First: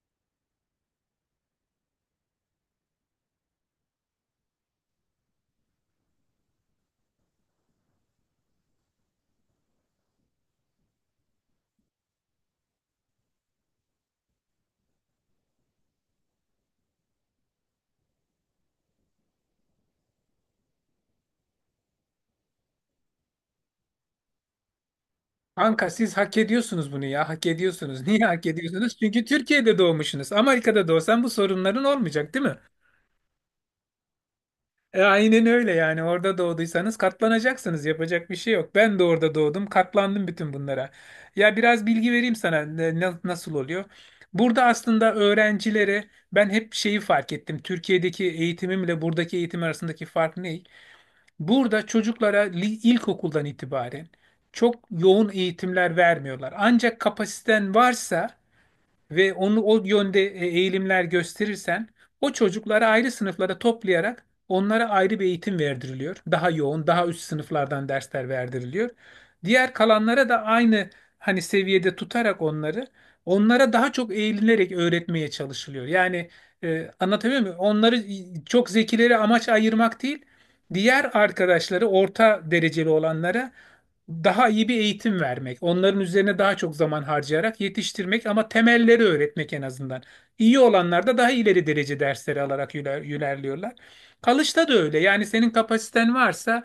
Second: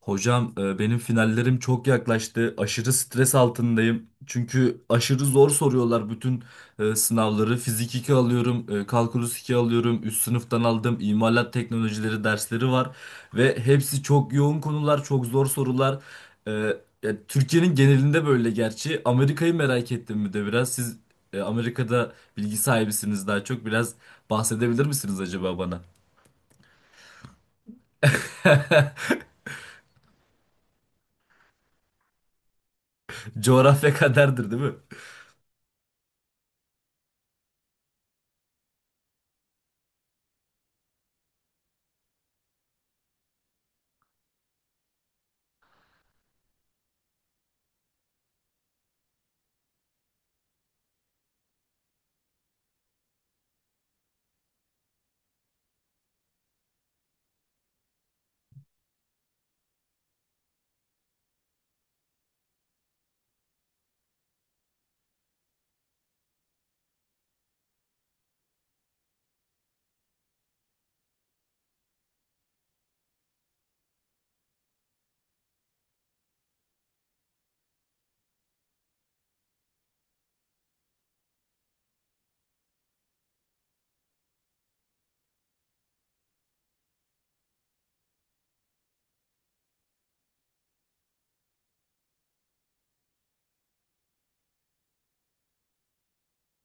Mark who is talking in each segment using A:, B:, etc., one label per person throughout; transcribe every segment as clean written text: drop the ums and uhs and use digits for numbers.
A: Hocam benim finallerim çok yaklaştı. Aşırı stres altındayım. Çünkü aşırı zor soruyorlar bütün sınavları. Fizik 2 alıyorum, kalkulus 2 alıyorum, üst sınıftan aldım. İmalat teknolojileri dersleri var ve hepsi çok yoğun konular, çok zor sorular. E, ya Türkiye'nin genelinde böyle gerçi. Amerika'yı merak ettim bir de biraz. Siz Amerika'da bilgi sahibisiniz daha çok. Biraz bahsedebilir misiniz acaba bana?
B: Kanka siz hak ediyorsunuz bunu ya. Hak ediyorsunuz. Niye hak ediyorsunuz? Çünkü Türkiye'de doğmuşsunuz. Amerika'da doğsan bu sorunların olmayacak, değil mi?
A: Coğrafya kaderdir, değil mi?
B: Aynen öyle yani. Orada doğduysanız katlanacaksınız. Yapacak bir şey yok. Ben de orada doğdum. Katlandım bütün bunlara. Ya biraz bilgi vereyim sana nasıl oluyor. Burada aslında öğrencilere ben hep şeyi fark ettim. Türkiye'deki eğitimimle buradaki eğitim arasındaki fark ne? Burada çocuklara ilkokuldan itibaren çok yoğun eğitimler vermiyorlar. Ancak kapasiten varsa ve onu o yönde eğilimler gösterirsen o çocukları ayrı sınıflara toplayarak onlara ayrı bir eğitim verdiriliyor. Daha yoğun, daha üst sınıflardan dersler verdiriliyor. Diğer kalanlara da aynı hani seviyede tutarak onları onlara daha çok eğilinerek öğretmeye çalışılıyor. Yani anlatabiliyor muyum? Onları çok zekileri amaç ayırmak değil, diğer arkadaşları orta dereceli olanlara daha iyi bir eğitim vermek, onların üzerine daha çok zaman harcayarak yetiştirmek ama temelleri öğretmek en azından. İyi olanlar da daha ileri derece dersleri alarak ilerliyorlar. Kalışta da öyle. Yani senin kapasiten varsa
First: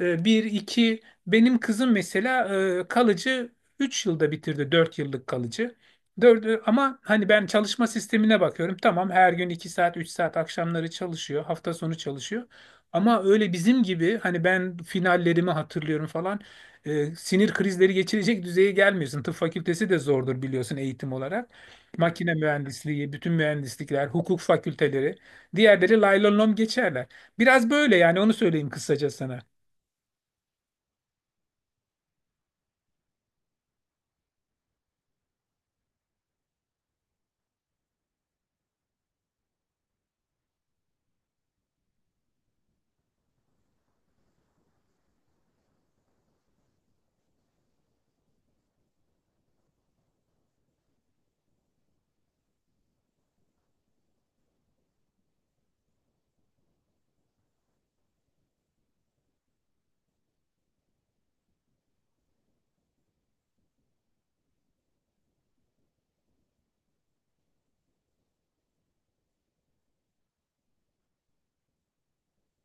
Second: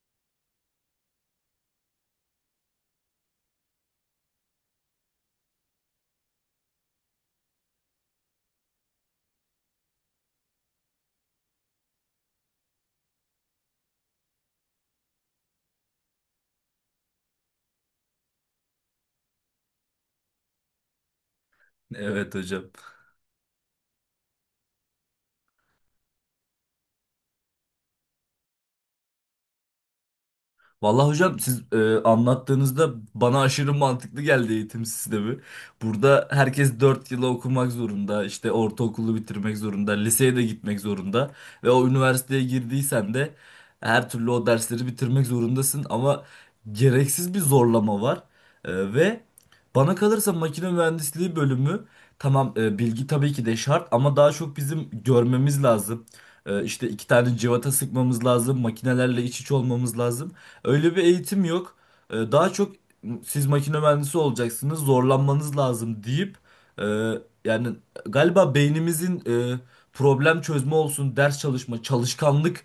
B: e, bir, iki, benim kızım mesela kalıcı 3 yılda bitirdi 4 yıllık kalıcı. Dördü, ama hani ben çalışma sistemine bakıyorum. Tamam her gün 2 saat 3 saat akşamları çalışıyor, hafta sonu çalışıyor. Ama öyle bizim gibi hani ben finallerimi hatırlıyorum falan sinir krizleri geçirecek düzeye gelmiyorsun. Tıp fakültesi de zordur biliyorsun eğitim olarak. Makine
A: Evet hocam.
B: mühendisliği, bütün mühendislikler, hukuk fakülteleri. Diğerleri lay lom lom geçerler. Biraz böyle yani onu söyleyeyim kısaca sana.
A: Vallahi hocam siz anlattığınızda bana aşırı mantıklı geldi eğitim sistemi. Burada herkes 4 yıla okumak zorunda, işte ortaokulu bitirmek zorunda, liseye de gitmek zorunda ve o üniversiteye girdiysen de her türlü o dersleri bitirmek zorundasın ama gereksiz bir zorlama var. Ve bana kalırsa makine mühendisliği bölümü tamam, bilgi tabii ki de şart ama daha çok bizim görmemiz lazım. E, işte iki tane cıvata sıkmamız lazım, makinelerle iç içe olmamız lazım. Öyle bir eğitim yok. Daha çok siz makine mühendisi olacaksınız, zorlanmanız lazım deyip e, yani galiba beynimizin e, problem çözme olsun, ders çalışma, çalışkanlık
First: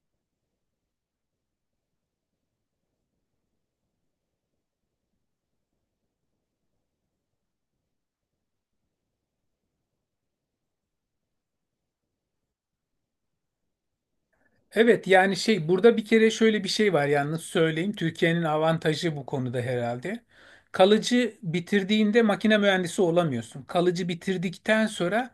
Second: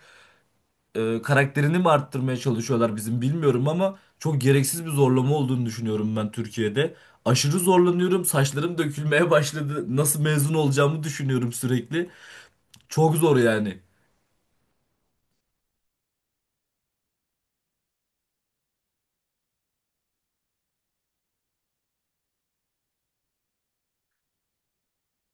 A: karakterini mi arttırmaya çalışıyorlar bizim bilmiyorum ama çok gereksiz bir zorlama olduğunu düşünüyorum ben Türkiye'de. Aşırı zorlanıyorum, saçlarım dökülmeye başladı. Nasıl mezun olacağımı düşünüyorum sürekli. Çok zor yani.
B: Evet yani şey burada bir kere şöyle bir şey var yalnız söyleyeyim. Türkiye'nin avantajı bu konuda herhalde. Kalıcı bitirdiğinde makine mühendisi olamıyorsun. Kalıcı bitirdikten sonra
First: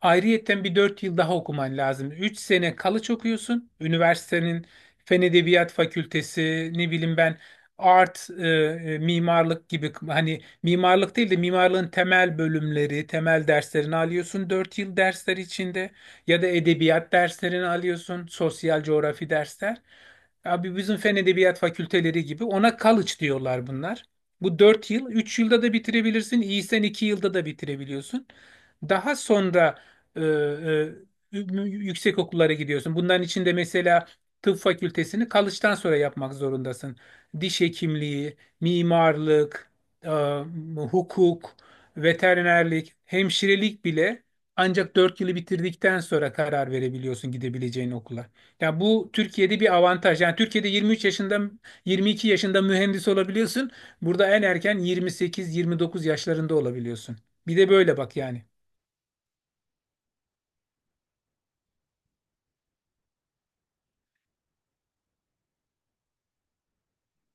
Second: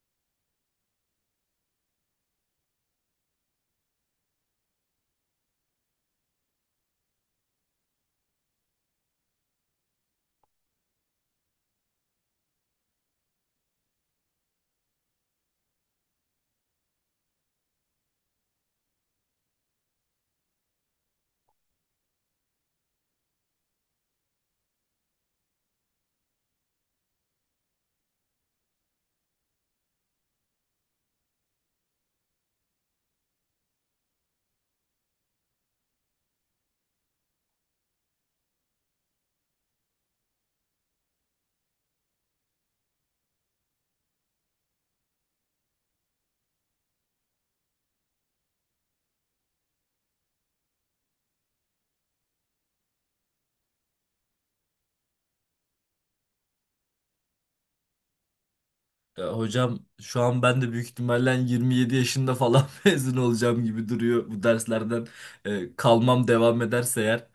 B: ayrıyetten bir 4 yıl daha okuman lazım. 3 sene kalıç okuyorsun. Üniversitenin Fen Edebiyat Fakültesi ne bileyim ben mimarlık gibi hani mimarlık değil de mimarlığın temel bölümleri, temel derslerini alıyorsun 4 yıl dersler içinde. Ya da edebiyat derslerini alıyorsun, sosyal coğrafi dersler. Abi bizim fen edebiyat fakülteleri gibi ona college diyorlar bunlar. Bu 4 yıl, 3 yılda da bitirebilirsin, iyisen 2 yılda da bitirebiliyorsun. Daha sonra yüksek okullara gidiyorsun. Bunların içinde mesela tıp fakültesini college'dan sonra yapmak zorundasın. Diş hekimliği, mimarlık, e, hukuk, veterinerlik, hemşirelik bile ancak 4 yılı bitirdikten sonra karar verebiliyorsun gidebileceğin okula. Ya bu Türkiye'de bir avantaj. Yani Türkiye'de 23 yaşında, 22 yaşında mühendis olabiliyorsun. Burada en erken 28-29 yaşlarında olabiliyorsun. Bir de böyle bak yani.
A: Ya hocam şu an ben de büyük ihtimalle 27 yaşında falan mezun olacağım gibi duruyor bu derslerden kalmam devam ederse eğer.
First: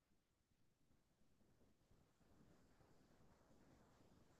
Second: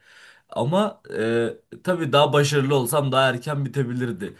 A: Ama tabii daha başarılı olsam daha erken bitebilirdi.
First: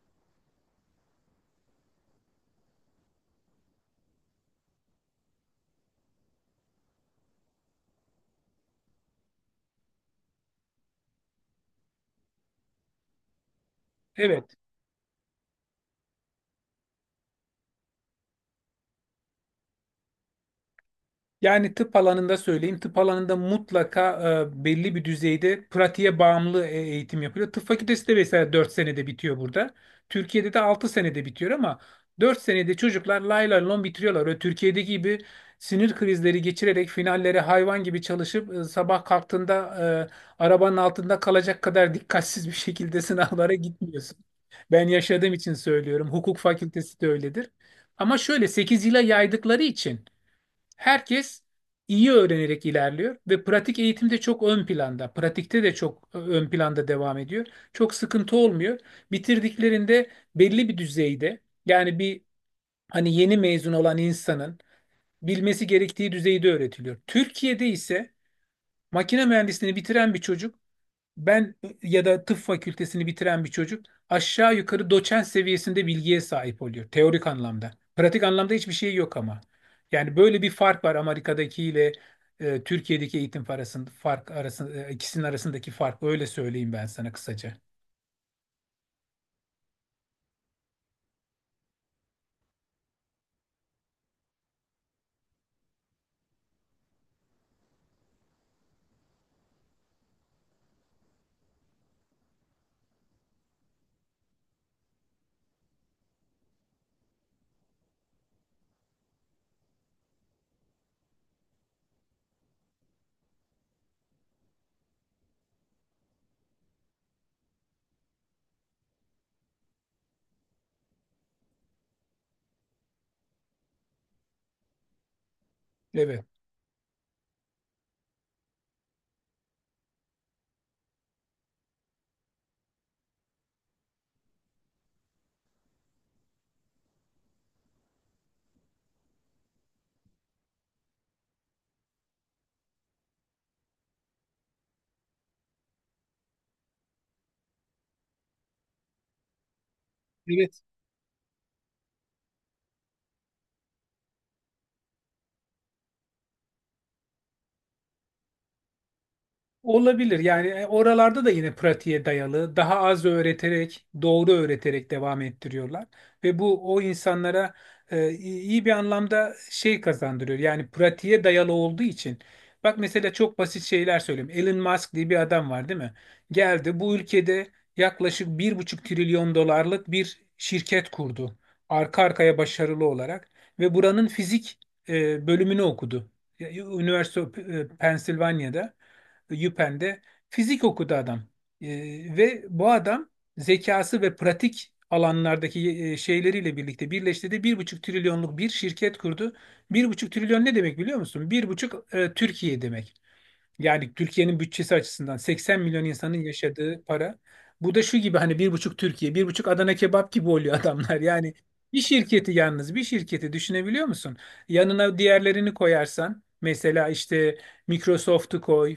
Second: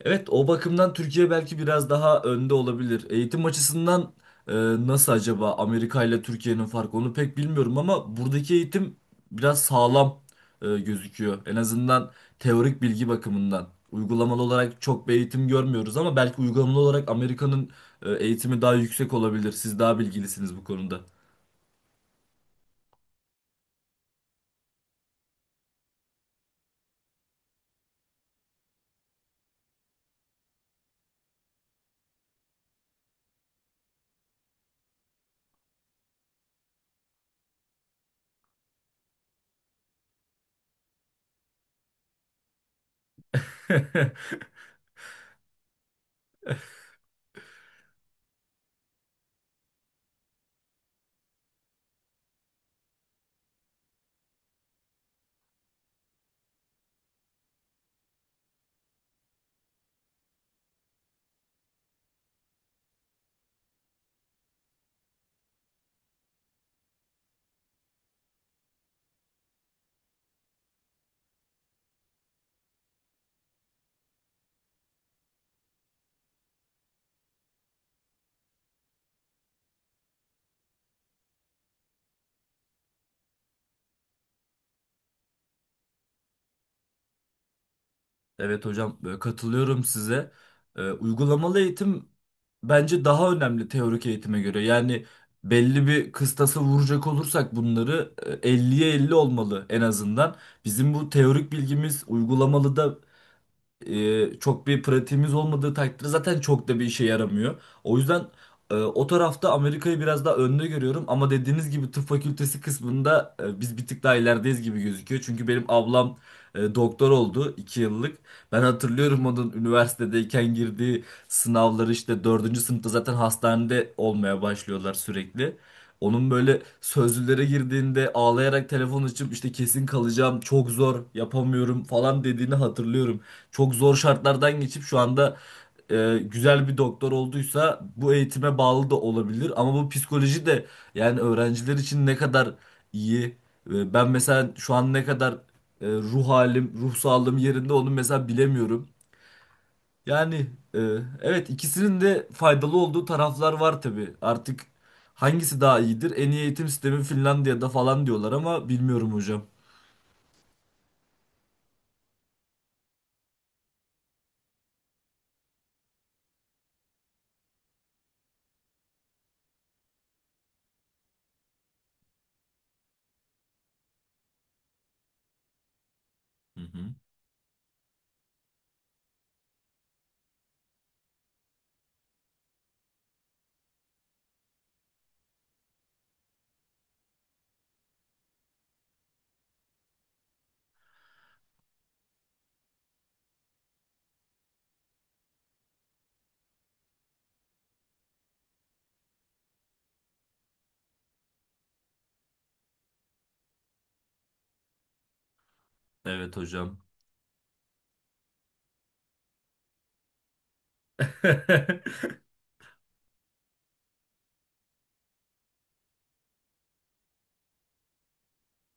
A: Evet, o bakımdan Türkiye belki biraz daha önde olabilir. Eğitim açısından e, nasıl acaba Amerika ile Türkiye'nin farkı onu pek bilmiyorum ama buradaki eğitim biraz sağlam gözüküyor. En azından teorik bilgi bakımından. Uygulamalı
B: Evet.
A: olarak çok bir eğitim görmüyoruz ama belki uygulamalı olarak Amerika'nın eğitimi daha yüksek olabilir. Siz daha bilgilisiniz bu konuda.
B: Yani tıp alanında söyleyeyim. Tıp alanında mutlaka belli bir düzeyde pratiğe bağımlı eğitim yapılıyor. Tıp fakültesi de mesela 4 senede bitiyor burada. Türkiye'de de 6 senede bitiyor ama 4 senede çocuklar lay lay lon bitiriyorlar. Öyle Türkiye'deki gibi sinir krizleri geçirerek finallere hayvan gibi çalışıp sabah kalktığında arabanın altında kalacak kadar dikkatsiz bir şekilde sınavlara gitmiyorsun. Ben yaşadığım için söylüyorum. Hukuk fakültesi de öyledir. Ama şöyle 8 yıla yaydıkları için herkes iyi öğrenerek ilerliyor ve pratik eğitimde çok ön planda, pratikte de çok ön planda devam ediyor. Çok sıkıntı olmuyor. Bitirdiklerinde belli bir düzeyde yani bir hani yeni mezun olan insanın bilmesi gerektiği düzeyde öğretiliyor. Türkiye'de ise makine mühendisliğini bitiren bir çocuk ben ya da tıp fakültesini bitiren bir çocuk aşağı yukarı doçent seviyesinde bilgiye sahip oluyor teorik anlamda. Pratik anlamda hiçbir şey yok ama. Yani böyle bir fark var Amerika'daki ile Türkiye'deki eğitim arasında fark arasında ikisinin arasındaki fark öyle söyleyeyim ben sana kısaca.
A: Evet hocam, katılıyorum size. Uygulamalı eğitim bence daha önemli teorik eğitime göre. Yani belli bir kıstası vuracak olursak bunları 50'ye 50 olmalı en azından. Bizim bu teorik bilgimiz uygulamalı da çok bir pratiğimiz olmadığı takdirde zaten çok da bir işe yaramıyor. O yüzden o tarafta Amerika'yı biraz daha önde görüyorum ama dediğiniz gibi tıp fakültesi kısmında biz bir tık daha ilerideyiz gibi gözüküyor. Çünkü benim ablam doktor oldu 2 yıllık. Ben hatırlıyorum onun üniversitedeyken girdiği sınavları, işte dördüncü sınıfta zaten hastanede olmaya başlıyorlar sürekli.
B: Evet.
A: Onun böyle sözlülere girdiğinde ağlayarak telefon açıp işte kesin kalacağım, çok zor, yapamıyorum falan dediğini hatırlıyorum. Çok zor şartlardan geçip şu anda güzel bir doktor olduysa bu eğitime bağlı da olabilir. Ama bu psikoloji de yani öğrenciler için ne kadar iyi. Ben mesela şu an ne kadar, ruh halim, ruh sağlığım yerinde onu mesela bilemiyorum. Yani,
B: Evet.
A: e, evet, ikisinin de faydalı olduğu taraflar var tabii. Artık hangisi daha iyidir? En iyi eğitim sistemi Finlandiya'da falan diyorlar ama bilmiyorum hocam.
B: Olabilir. Yani oralarda da yine pratiğe dayalı, daha az öğreterek, doğru öğreterek devam ettiriyorlar ve bu o insanlara iyi iyi bir anlamda şey kazandırıyor. Yani pratiğe dayalı olduğu için. Bak mesela çok basit şeyler söyleyeyim. Elon Musk diye bir adam var, değil mi?
A: Hı
B: Geldi
A: hı.
B: bu ülkede yaklaşık 1,5 trilyon dolarlık bir şirket kurdu. Arka arkaya başarılı olarak ve buranın fizik bölümünü okudu. Üniversite Pensilvanya'da. Yüpen'de fizik okudu adam. E, ve bu adam zekası ve pratik alanlardaki şeyleriyle birlikte birleştirdi. 1,5 trilyonluk bir şirket kurdu. 1,5 trilyon ne demek biliyor musun? Bir buçuk Türkiye demek. Yani Türkiye'nin bütçesi açısından 80 milyon insanın
A: Evet hocam.
B: yaşadığı para. Bu da şu gibi hani bir buçuk Türkiye, bir buçuk Adana kebap gibi oluyor adamlar. Yani bir şirketi yalnız bir şirketi düşünebiliyor musun? Yanına diğerlerini koyarsan mesela işte Microsoft'u koy,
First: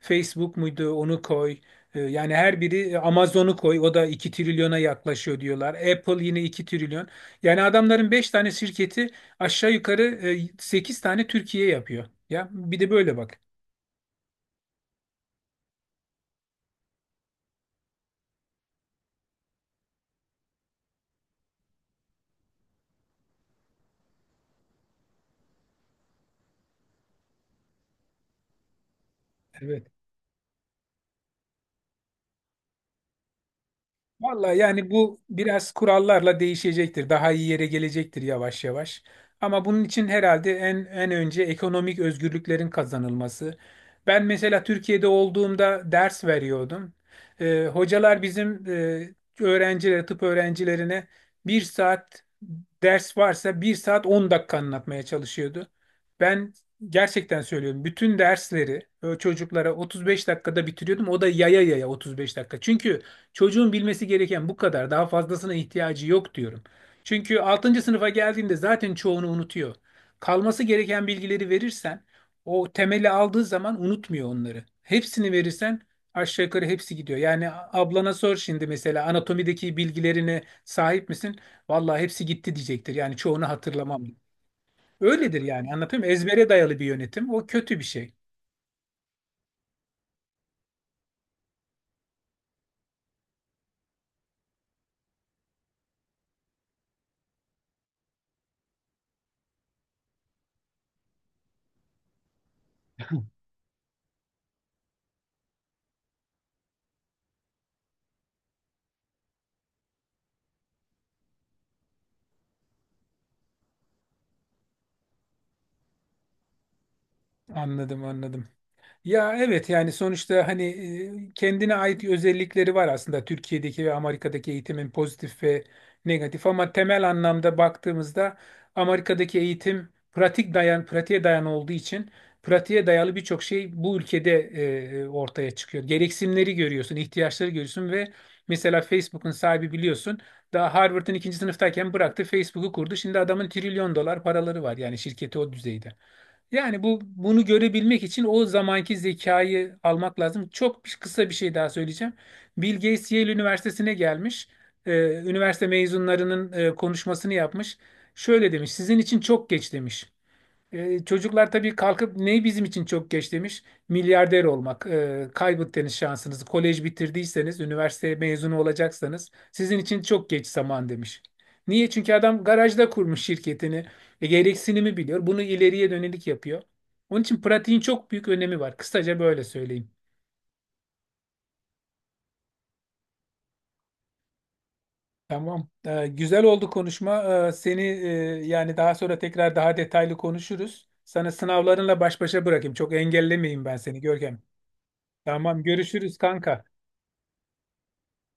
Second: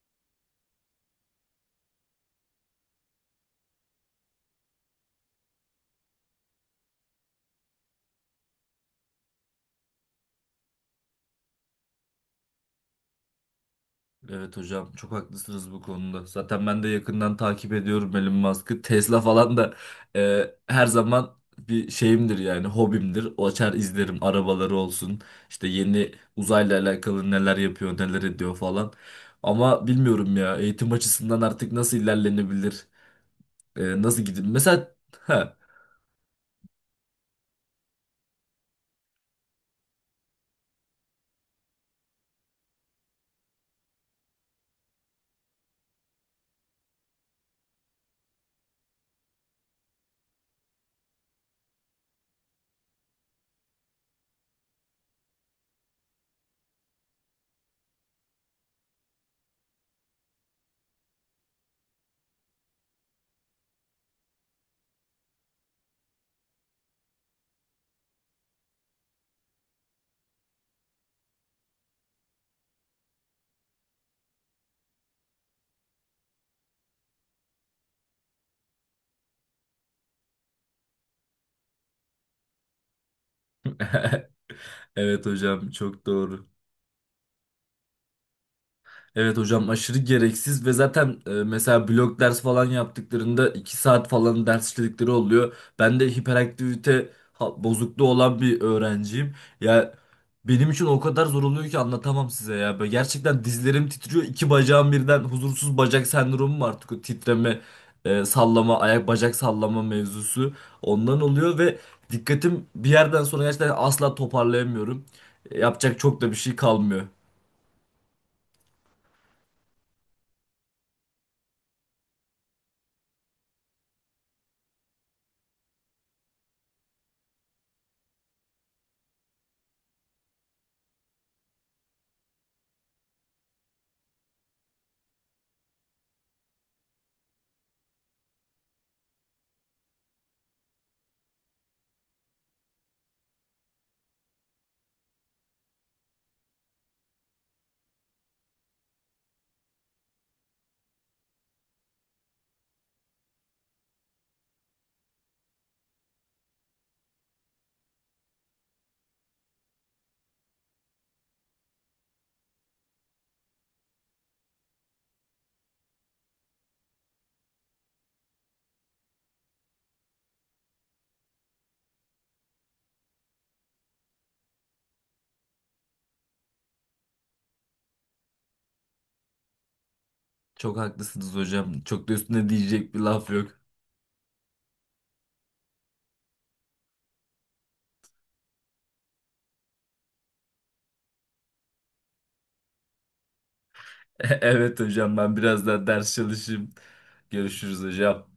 B: Facebook muydu onu koy. Yani her biri Amazon'u koy o da 2 trilyona yaklaşıyor diyorlar. Apple yine 2 trilyon. Yani adamların 5 tane şirketi aşağı yukarı 8 tane Türkiye yapıyor. Ya bir de böyle bak.
A: Evet hocam, çok haklısınız bu konuda. Zaten ben de yakından takip ediyorum Elon Musk'ı. Tesla falan da her zaman bir şeyimdir yani hobimdir. O açar izlerim, arabaları olsun. İşte yeni uzayla alakalı neler yapıyor neler ediyor falan. Ama
B: Evet.
A: bilmiyorum ya, eğitim açısından artık nasıl ilerlenebilir? Nasıl gidin?
B: Vallahi yani
A: Mesela
B: bu
A: ha,
B: biraz kurallarla değişecektir. Daha iyi yere gelecektir yavaş yavaş. Ama bunun için herhalde en önce ekonomik özgürlüklerin kazanılması. Ben mesela Türkiye'de olduğumda ders veriyordum. Hocalar bizim öğrencilere, tıp öğrencilerine 1 saat ders varsa 1 saat 10 dakika anlatmaya çalışıyordu. Ben gerçekten söylüyorum. Bütün dersleri çocuklara 35 dakikada bitiriyordum. O da yaya yaya 35 dakika. Çünkü çocuğun bilmesi gereken bu kadar. Daha fazlasına ihtiyacı yok diyorum. Çünkü altıncı sınıfa geldiğinde zaten çoğunu unutuyor. Kalması gereken bilgileri verirsen o temeli aldığı zaman unutmuyor onları. Hepsini verirsen aşağı yukarı hepsi gidiyor. Yani ablana sor şimdi mesela anatomideki bilgilerine sahip misin? Vallahi hepsi gitti diyecektir. Yani çoğunu hatırlamam.
A: evet
B: Öyledir
A: hocam,
B: yani anlatayım
A: çok
B: mı? Ezbere
A: doğru.
B: dayalı bir yönetim. O kötü bir şey.
A: Evet hocam, aşırı gereksiz ve zaten mesela blok ders falan yaptıklarında 2 saat falan ders işledikleri oluyor. Ben de hiperaktivite bozukluğu olan bir öğrenciyim. Ya benim için o kadar zor oluyor ki anlatamam size ya. Böyle gerçekten dizlerim titriyor. İki bacağım birden huzursuz bacak sendromu var, artık o titreme, sallama, ayak bacak sallama mevzusu. Ondan oluyor ve dikkatim bir yerden sonra gerçekten asla toparlayamıyorum. Yapacak çok da bir şey kalmıyor.
B: Anladım anladım. Ya evet yani sonuçta hani kendine ait özellikleri var aslında Türkiye'deki ve Amerika'daki eğitimin pozitif ve negatif ama temel anlamda baktığımızda Amerika'daki eğitim pratik dayan pratiğe dayan olduğu için pratiğe dayalı birçok şey bu ülkede ortaya çıkıyor. Gereksinimleri görüyorsun, ihtiyaçları görüyorsun ve mesela Facebook'un sahibi biliyorsun daha Harvard'ın ikinci sınıftayken bıraktı Facebook'u kurdu. Şimdi adamın trilyon dolar paraları var yani şirketi o düzeyde. Yani bu bunu görebilmek için o zamanki zekayı almak lazım. Çok kısa bir şey daha söyleyeceğim. Bill Gates Yale Üniversitesi'ne gelmiş. Ee, üniversite mezunlarının konuşmasını yapmış. Şöyle demiş, sizin için çok geç demiş. Çocuklar tabii kalkıp ne bizim için çok geç demiş? Milyarder olmak. Kaybettiniz şansınızı. Kolej bitirdiyseniz, üniversite mezunu olacaksanız sizin için çok geç zaman demiş. Niye? Çünkü adam garajda kurmuş şirketini. Gereksinimi biliyor. Bunu ileriye dönelik yapıyor. Onun için pratiğin çok büyük önemi var. Kısaca böyle söyleyeyim.
A: Çok haklısınız hocam. Çok da üstüne diyecek bir laf yok.
B: Tamam. Güzel oldu konuşma. Seni yani daha sonra tekrar daha detaylı konuşuruz. Sana sınavlarınla baş başa bırakayım. Çok engellemeyeyim ben seni Görkem.
A: Evet hocam, ben
B: Tamam
A: biraz daha ders
B: görüşürüz kanka.
A: çalışayım. Görüşürüz hocam.